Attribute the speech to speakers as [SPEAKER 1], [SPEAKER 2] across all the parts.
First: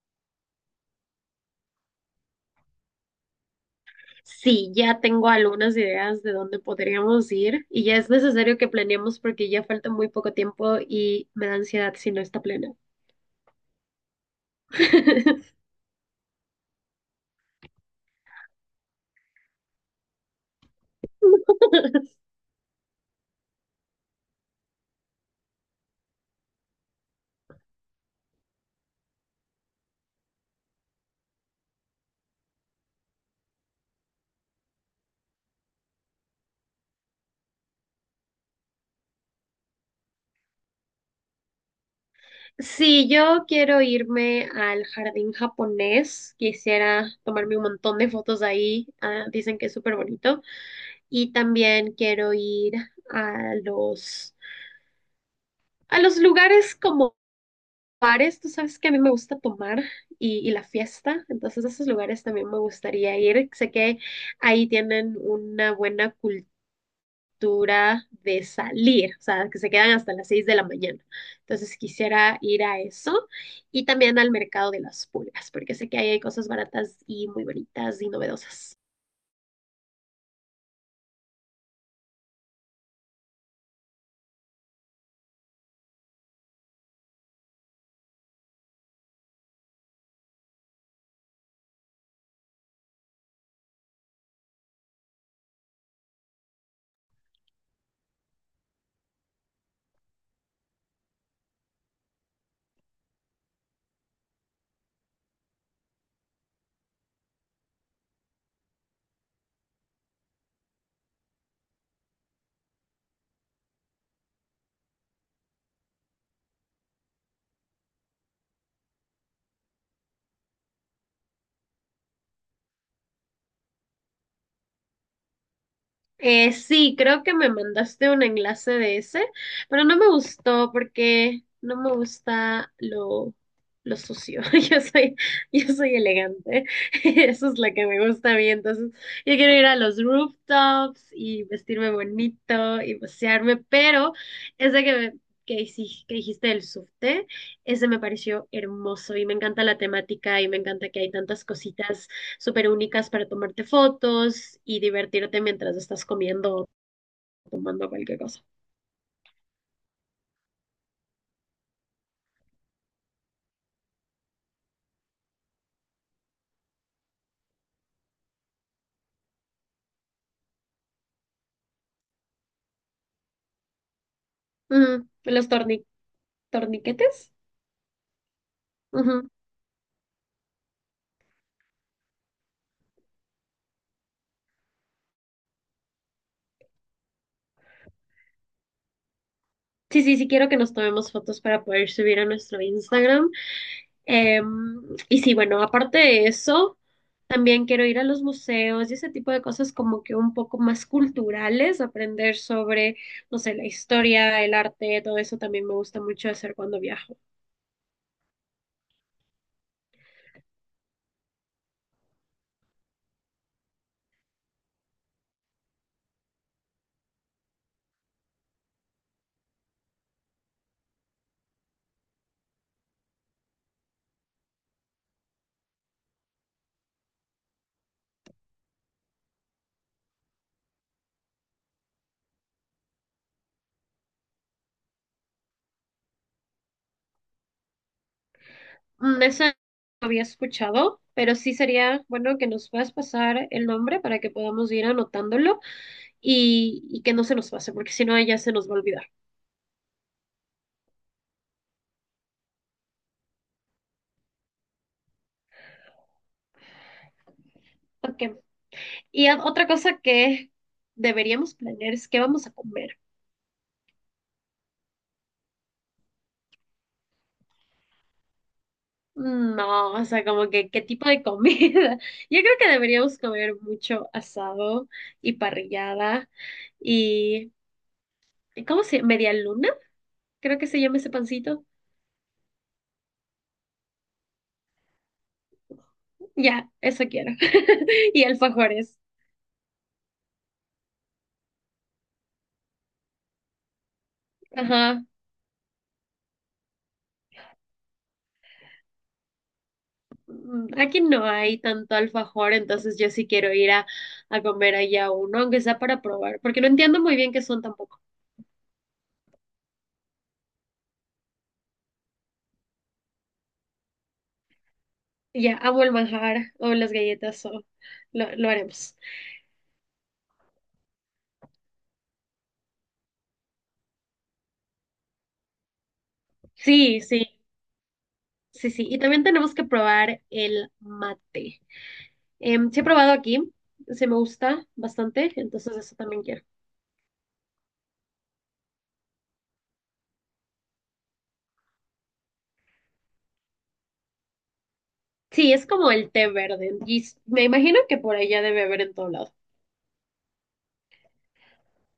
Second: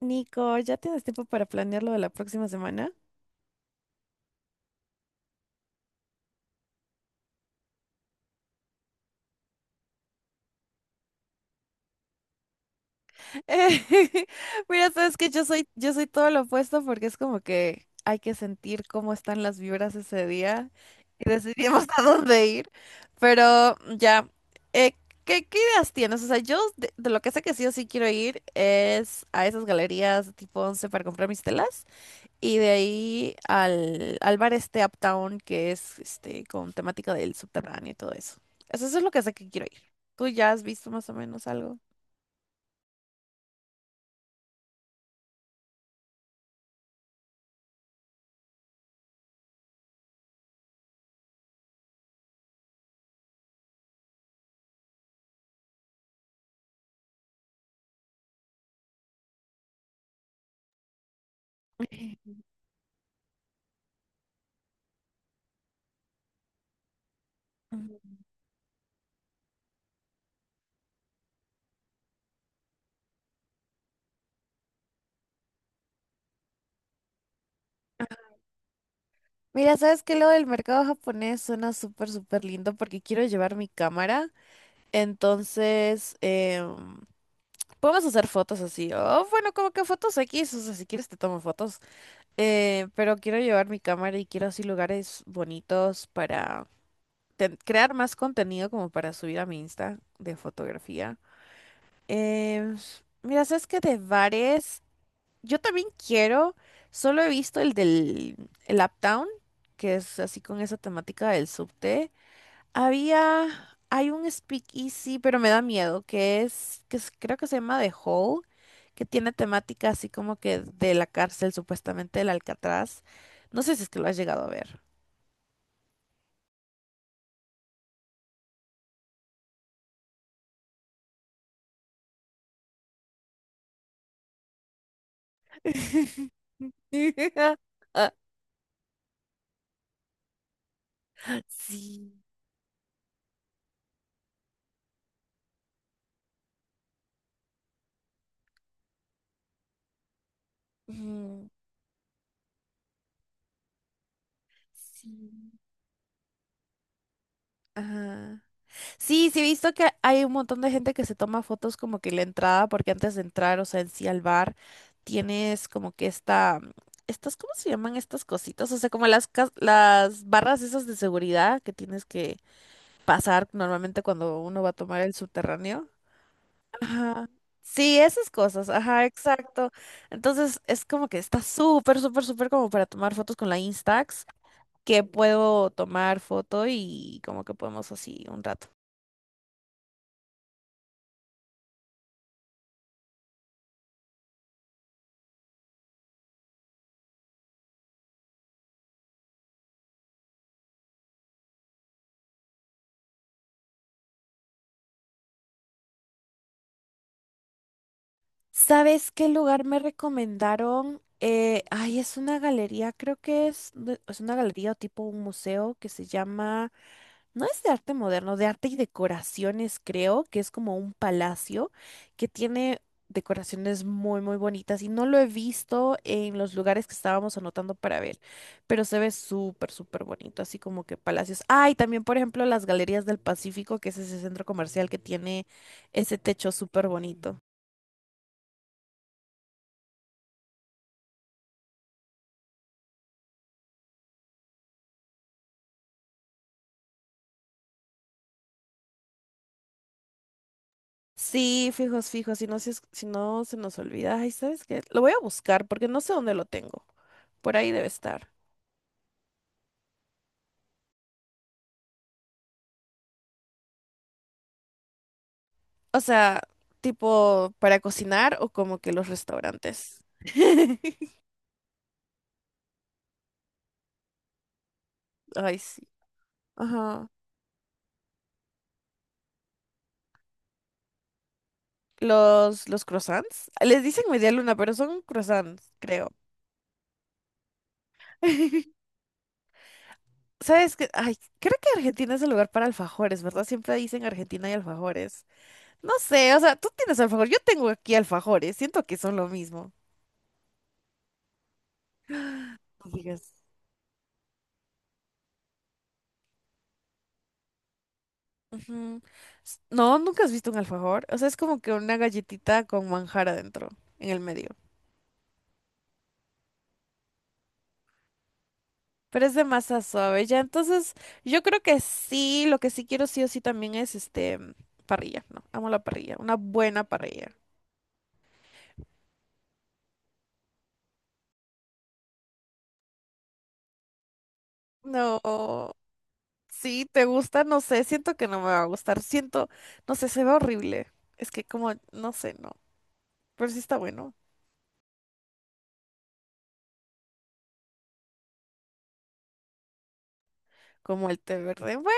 [SPEAKER 1] Nico, ¿ya tienes tiempo para planear lo de la próxima semana?
[SPEAKER 2] Sí, ya tengo algunas ideas de dónde podríamos ir y ya es necesario que planeemos porque ya falta muy poco tiempo y me da ansiedad si no está plena.
[SPEAKER 1] Mira, sabes que yo soy, yo soy todo lo opuesto, porque es como que hay que sentir cómo están las vibras ese día y decidimos a dónde ir. Pero ya, eh, ¿qué ideas tienes? O sea, yo de lo que sé que sí o sí quiero ir es a esas galerías tipo Once para comprar mis telas. Y de ahí al bar este Uptown, que es este con temática del subterráneo y todo eso. Eso es lo que sé que quiero ir. ¿Tú ya has visto más o menos algo?
[SPEAKER 2] Sí, yo quiero irme al jardín japonés, quisiera tomarme un montón de fotos ahí, dicen que es súper bonito y también quiero ir a los, a los lugares como bares. Tú sabes que a mí me gusta tomar y la fiesta, entonces a esos lugares también me gustaría ir. Sé que ahí tienen una buena
[SPEAKER 1] Ujú.
[SPEAKER 2] cultura de salir, o sea, que se quedan hasta las 6 de la mañana. Entonces quisiera ir a eso y también al mercado de las pulgas, porque sé que ahí hay cosas baratas y muy bonitas y novedosas.
[SPEAKER 1] Mira, ¿sabes qué? Lo del mercado japonés suena súper, súper lindo porque quiero llevar mi cámara. Entonces, podemos hacer fotos así. Oh, bueno, como que fotos X, o sea, si quieres te tomo fotos. Pero quiero llevar mi cámara y quiero así lugares bonitos para crear más contenido como para subir a mi Insta de fotografía. Em, mira, sabes que de bares, yo también quiero, solo he visto el del el Uptown, que es así con esa temática del subte. Hay un speakeasy, pero me da miedo, creo que se llama The Hall, que tiene temática así como que de la cárcel, supuestamente del Alcatraz. No sé si es que lo has llegado a ver.
[SPEAKER 2] Sí, creo que me mandaste un enlace de ese, pero no me gustó porque no me gusta lo sucio. Yo soy, yo soy elegante. Eso es lo que me gusta a mí. Entonces, yo quiero ir a los rooftops y vestirme
[SPEAKER 1] Sí.
[SPEAKER 2] bonito y pasearme, pero ese que, me- hiciste, que dijiste del subte, ese me pareció hermoso y me encanta la temática y me encanta que hay tantas
[SPEAKER 1] Mm,
[SPEAKER 2] cositas súper únicas para tomarte fotos y
[SPEAKER 1] sí.
[SPEAKER 2] divertirte mientras estás comiendo o tomando cualquier cosa.
[SPEAKER 1] Ajá. Sí, sí he visto que hay un montón de gente que se toma fotos como que la entrada, porque antes de entrar, o sea, en sí al bar, tienes como que estas, ¿cómo se llaman estas cositas? O sea, como las barras esas de seguridad que tienes que pasar normalmente cuando uno va a tomar
[SPEAKER 2] Ujú.
[SPEAKER 1] el subterráneo. Ajá.
[SPEAKER 2] Torniquetes.
[SPEAKER 1] Sí, esas cosas, ajá,
[SPEAKER 2] Ujú.
[SPEAKER 1] exacto. Entonces es como que está súper, súper, súper como para tomar fotos con la Instax, que puedo tomar foto y como que podemos así un rato.
[SPEAKER 2] Sí, sí, sí, quiero que nos tomemos fotos para poder subir a nuestro Instagram. Em, y sí, bueno, aparte de eso, también quiero ir a los museos y ese tipo de cosas como que un poco más culturales, aprender sobre, no sé, la historia, el arte, todo eso también me gusta mucho hacer cuando viajo.
[SPEAKER 1] ¿Sabes qué lugar me recomendaron? Ay, es una galería, creo es una galería o tipo un museo que se llama... No, es de arte moderno, de arte y decoraciones, creo, que es como un palacio que tiene decoraciones muy, muy bonitas, y no lo he visto en los lugares que estábamos anotando para ver, pero se ve súper, súper bonito, así como que palacios. Ah, y también, por ejemplo, las Galerías del Pacífico, que es ese centro comercial que tiene ese techo súper bonito.
[SPEAKER 2] Mm, esa no había escuchado, pero sí sería bueno que nos puedas pasar el nombre para que podamos ir anotándolo y que no se nos pase, porque si no ya se nos va a olvidar.
[SPEAKER 1] Sí, fijos, fijos, si no, si no se nos olvida, ay, ¿sabes qué? Lo voy a buscar porque no sé dónde lo tengo. Por ahí debe estar.
[SPEAKER 2] Ok. Y otra cosa que deberíamos planear es qué vamos a comer.
[SPEAKER 1] O sea, tipo para cocinar o como que los
[SPEAKER 2] Mm, no,
[SPEAKER 1] restaurantes.
[SPEAKER 2] o sea, como que qué tipo de comida. Yo creo que deberíamos comer mucho asado y
[SPEAKER 1] Ay, sí.
[SPEAKER 2] parrillada
[SPEAKER 1] Ajá.
[SPEAKER 2] y ¿cómo se llama? ¿Media luna? Creo que se llama ese pancito.
[SPEAKER 1] Los croissants. Les dicen media luna, pero son croissants, creo.
[SPEAKER 2] Ya, eso quiero. Y alfajores.
[SPEAKER 1] ¿Sabes qué? Ay, creo que Argentina es el lugar para alfajores, ¿verdad? Siempre dicen Argentina y
[SPEAKER 2] Ajá.
[SPEAKER 1] alfajores. No sé, o sea, tú tienes alfajor, yo tengo aquí alfajores, siento que son lo mismo.
[SPEAKER 2] Mm, aquí no hay tanto alfajor,
[SPEAKER 1] No
[SPEAKER 2] entonces yo sí
[SPEAKER 1] digas.
[SPEAKER 2] quiero ir a comer allá uno, aunque sea para probar, porque no entiendo muy bien qué son tampoco.
[SPEAKER 1] Ujú. S- no, nunca has visto un alfajor. O sea, es como que una galletita con manjar adentro, en el medio.
[SPEAKER 2] Y ya, amo el manjar o las galletas o lo haremos.
[SPEAKER 1] Pero es de masa suave, ya. Entonces, yo creo que sí, lo que sí quiero sí o sí también es este parrilla, ¿no? Amo la parrilla, una buena
[SPEAKER 2] Sí, sí,
[SPEAKER 1] parrilla.
[SPEAKER 2] sí, sí. Y también tenemos que probar el mate. Sí he probado aquí, se me gusta
[SPEAKER 1] No,
[SPEAKER 2] bastante, entonces eso también quiero.
[SPEAKER 1] sí, te gusta, no sé, siento que no me va a gustar, siento, no sé, se ve horrible. Es que como, no sé, no, pero sí está bueno,
[SPEAKER 2] Sí, es como el té verde, y me imagino que por allá debe haber en todo lado.
[SPEAKER 1] como el té verde. Bueno,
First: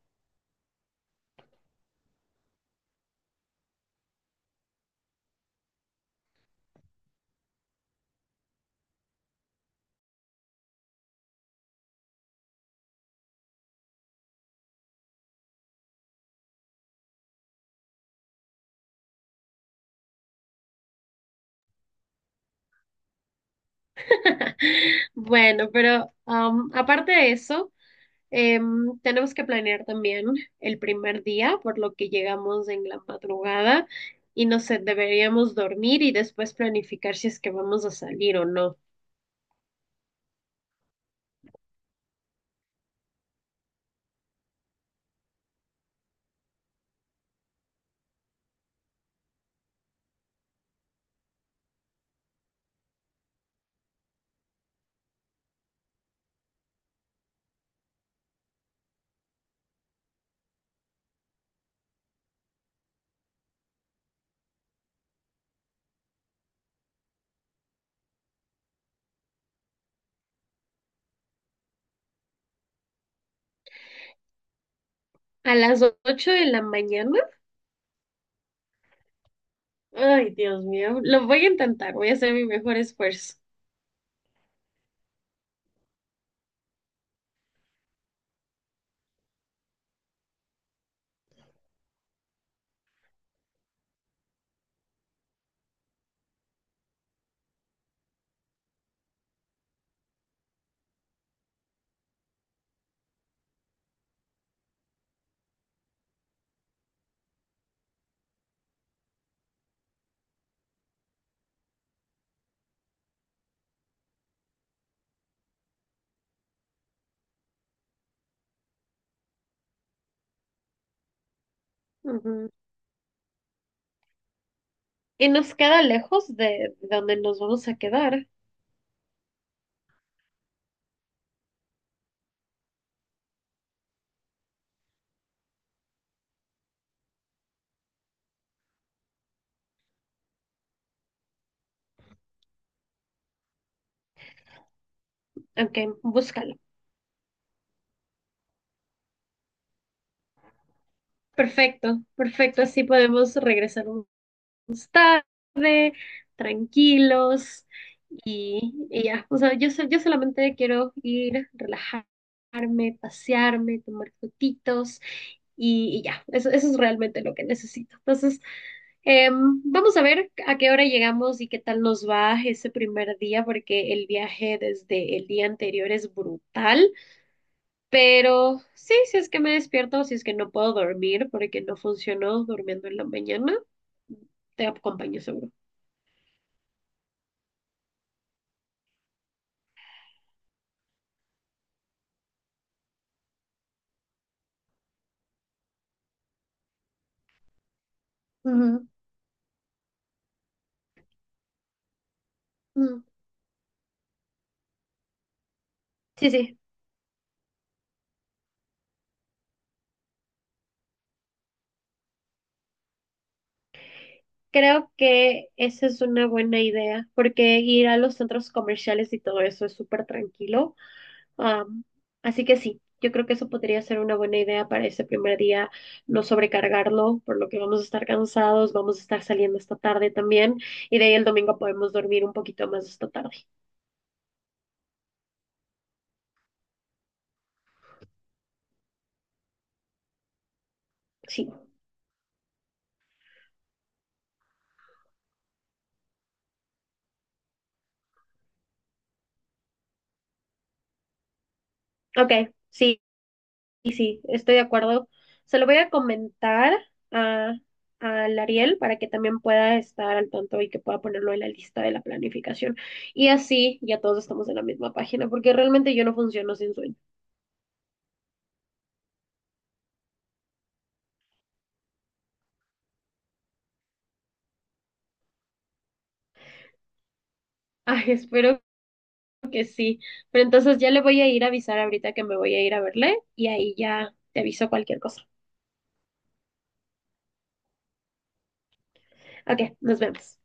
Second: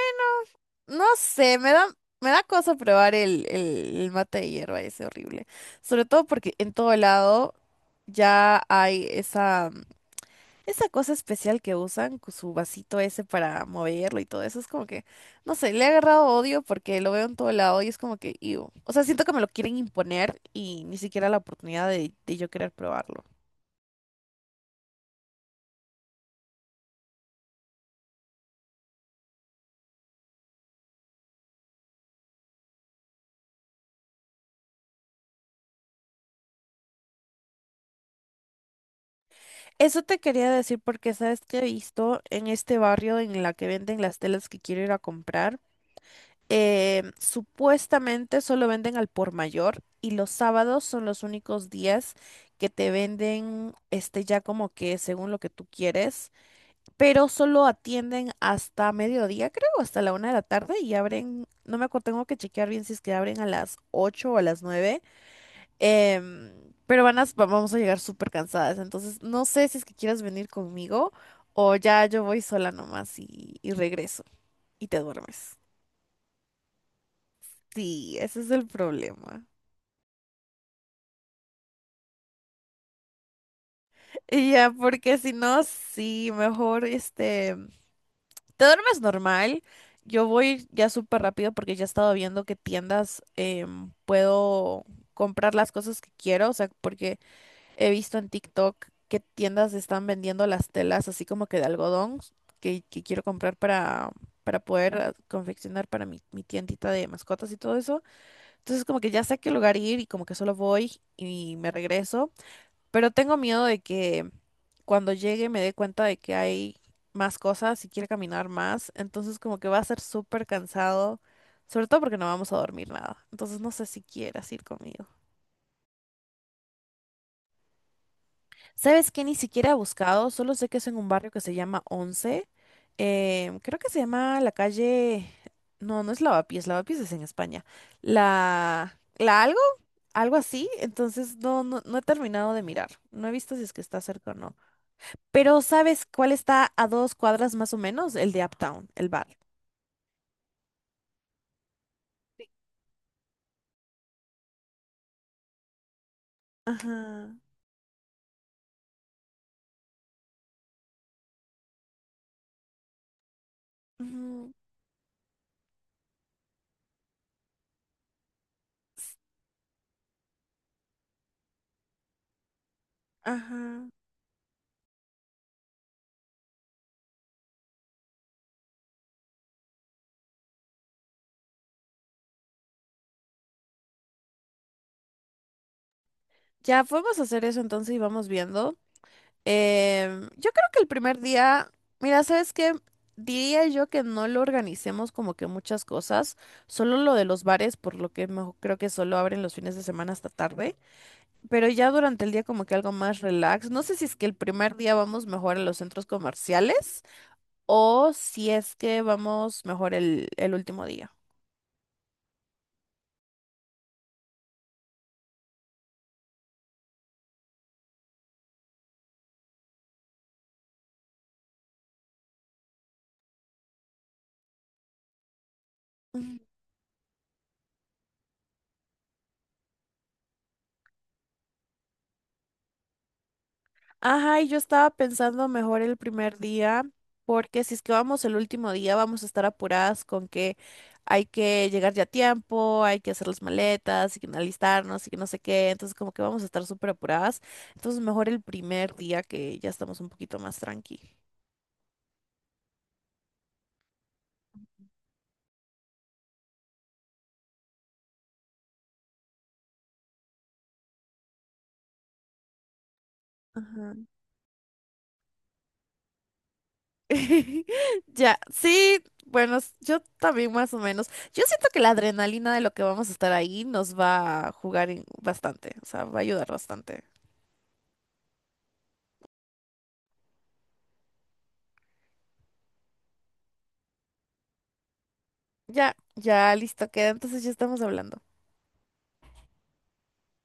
[SPEAKER 1] no sé, me da cosa probar el mate de hierba, ese horrible. Sobre todo porque en todo lado ya hay esa... Esa cosa especial que usan, su vasito ese para moverlo y todo eso, es como que, no sé, le he agarrado odio porque lo veo en todo lado y es como que, iu. O sea, siento que me lo quieren imponer y ni siquiera la oportunidad de yo querer probarlo.
[SPEAKER 2] Bueno, pero aparte de eso, tenemos que planear también el primer día, por lo que llegamos en la madrugada y no sé, deberíamos dormir y después planificar si es que vamos a salir o no.
[SPEAKER 1] Eso te quería decir porque, ¿sabes que he visto en este barrio en la que venden las telas que quiero ir a comprar? Supuestamente solo venden al por mayor y los sábados son los únicos días que te venden este ya como que según lo que tú quieres, pero solo atienden hasta mediodía, creo, hasta la 1 de la tarde, y abren, no me acuerdo, tengo que chequear bien si es que abren a las 8 o a las 9. em, pero vamos a llegar súper cansadas, entonces no sé si es que quieras venir conmigo, o ya yo voy sola nomás y regreso y te
[SPEAKER 2] A
[SPEAKER 1] duermes.
[SPEAKER 2] las 8 de la mañana,
[SPEAKER 1] Sí, ese es el problema.
[SPEAKER 2] ay, Dios mío, lo voy a intentar, voy a hacer mi mejor esfuerzo.
[SPEAKER 1] Y ya, porque si no, sí, mejor este... Te duermes normal. Yo voy ya súper rápido porque ya he estado viendo qué tiendas puedo comprar las cosas que quiero. O sea, porque he visto en TikTok qué tiendas están vendiendo las telas así como que de algodón que quiero comprar para poder confeccionar para mi tiendita de mascotas y todo eso. Entonces como que ya sé a qué lugar ir, y como que solo voy y me regreso. Pero tengo miedo de que cuando llegue me dé cuenta de que hay más cosas y quiere caminar más. Entonces como que va a ser súper cansado, sobre todo porque no
[SPEAKER 2] Ujú.
[SPEAKER 1] vamos a dormir nada. Entonces no sé si quieras ir conmigo.
[SPEAKER 2] Y nos queda lejos de donde nos vamos a quedar.
[SPEAKER 1] ¿Sabes qué? Ni siquiera he buscado, solo sé que es en un barrio que se llama Once. Creo que se llama la calle... No, no es Lavapiés, Lavapiés es en España. La... ¿La algo? Algo así. Entonces no, no, no he terminado de mirar. No he visto si es que está cerca o no. Pero
[SPEAKER 2] Ok,
[SPEAKER 1] ¿sabes cuál
[SPEAKER 2] búscalo.
[SPEAKER 1] está a dos cuadras más o menos? El de Uptown, el bar.
[SPEAKER 2] Perfecto, perfecto, así podemos regresar un
[SPEAKER 1] Ajá.
[SPEAKER 2] tranquilos y ya, o sea, yo solamente quiero ir, relajarme, pasearme, tomar
[SPEAKER 1] Ujú,
[SPEAKER 2] fotitos y ya, eso es realmente lo que necesito. Entonces, vamos a ver a qué hora llegamos y qué tal nos va ese primer día,
[SPEAKER 1] ajá.
[SPEAKER 2] porque el viaje desde el día anterior es brutal, pero sí, si es que me despierto, si es que no puedo dormir porque no funcionó durmiendo en la mañana, te acompaño seguro.
[SPEAKER 1] Ya podemos hacer eso entonces, y vamos viendo. Yo creo que el primer día, mira, ¿sabes qué? Diría yo que no lo organicemos como que muchas cosas, solo lo de los bares, por lo que creo
[SPEAKER 2] Ujú,
[SPEAKER 1] que solo abren los fines de semana hasta tarde, pero ya durante el día como que algo
[SPEAKER 2] ujú.
[SPEAKER 1] más relax. No sé si es que el primer día vamos mejor a los centros
[SPEAKER 2] Sí, sí,
[SPEAKER 1] comerciales, o si es que vamos mejor el último día.
[SPEAKER 2] creo que esa es una buena idea, porque ir a los centros comerciales y todo eso es súper tranquilo. Am, Así que sí, yo creo que eso podría ser una buena idea para ese primer día, no
[SPEAKER 1] Mm.
[SPEAKER 2] sobrecargarlo, por lo que vamos a estar cansados, vamos a estar saliendo esta tarde también, y de ahí el domingo podemos dormir un poquito más esta tarde.
[SPEAKER 1] Ajá, y yo estaba pensando mejor el primer día, porque si es que vamos el último día, vamos a estar apuradas con que hay
[SPEAKER 2] Sí,
[SPEAKER 1] que llegar ya a tiempo, hay que hacer las maletas y que alistarnos y que no sé qué. Entonces, como que vamos a estar súper apuradas. Entonces, mejor el primer día, que ya estamos un poquito más tranqui.
[SPEAKER 2] ok, sí. Y sí, estoy de acuerdo. Se lo voy a comentar a, al Ariel para que también pueda estar al tanto y que pueda ponerlo en la lista de la planificación. Y así
[SPEAKER 1] Ajá.
[SPEAKER 2] ya todos estamos en la misma página, porque realmente yo no funciono sin sueño.
[SPEAKER 1] Ya, sí, bueno, yo también más o menos. Yo siento que la adrenalina de lo que vamos a estar ahí nos va a jugar bastante, o sea, va a ayudar bastante.
[SPEAKER 2] Ay, espero que sí. Pero entonces ya le voy a ir a avisar ahorita que me voy a ir a verle y ahí ya te aviso cualquier cosa.
[SPEAKER 1] Ya, ya, listo, queda. Entonces ya estamos hablando.
[SPEAKER 2] Ok, nos vemos.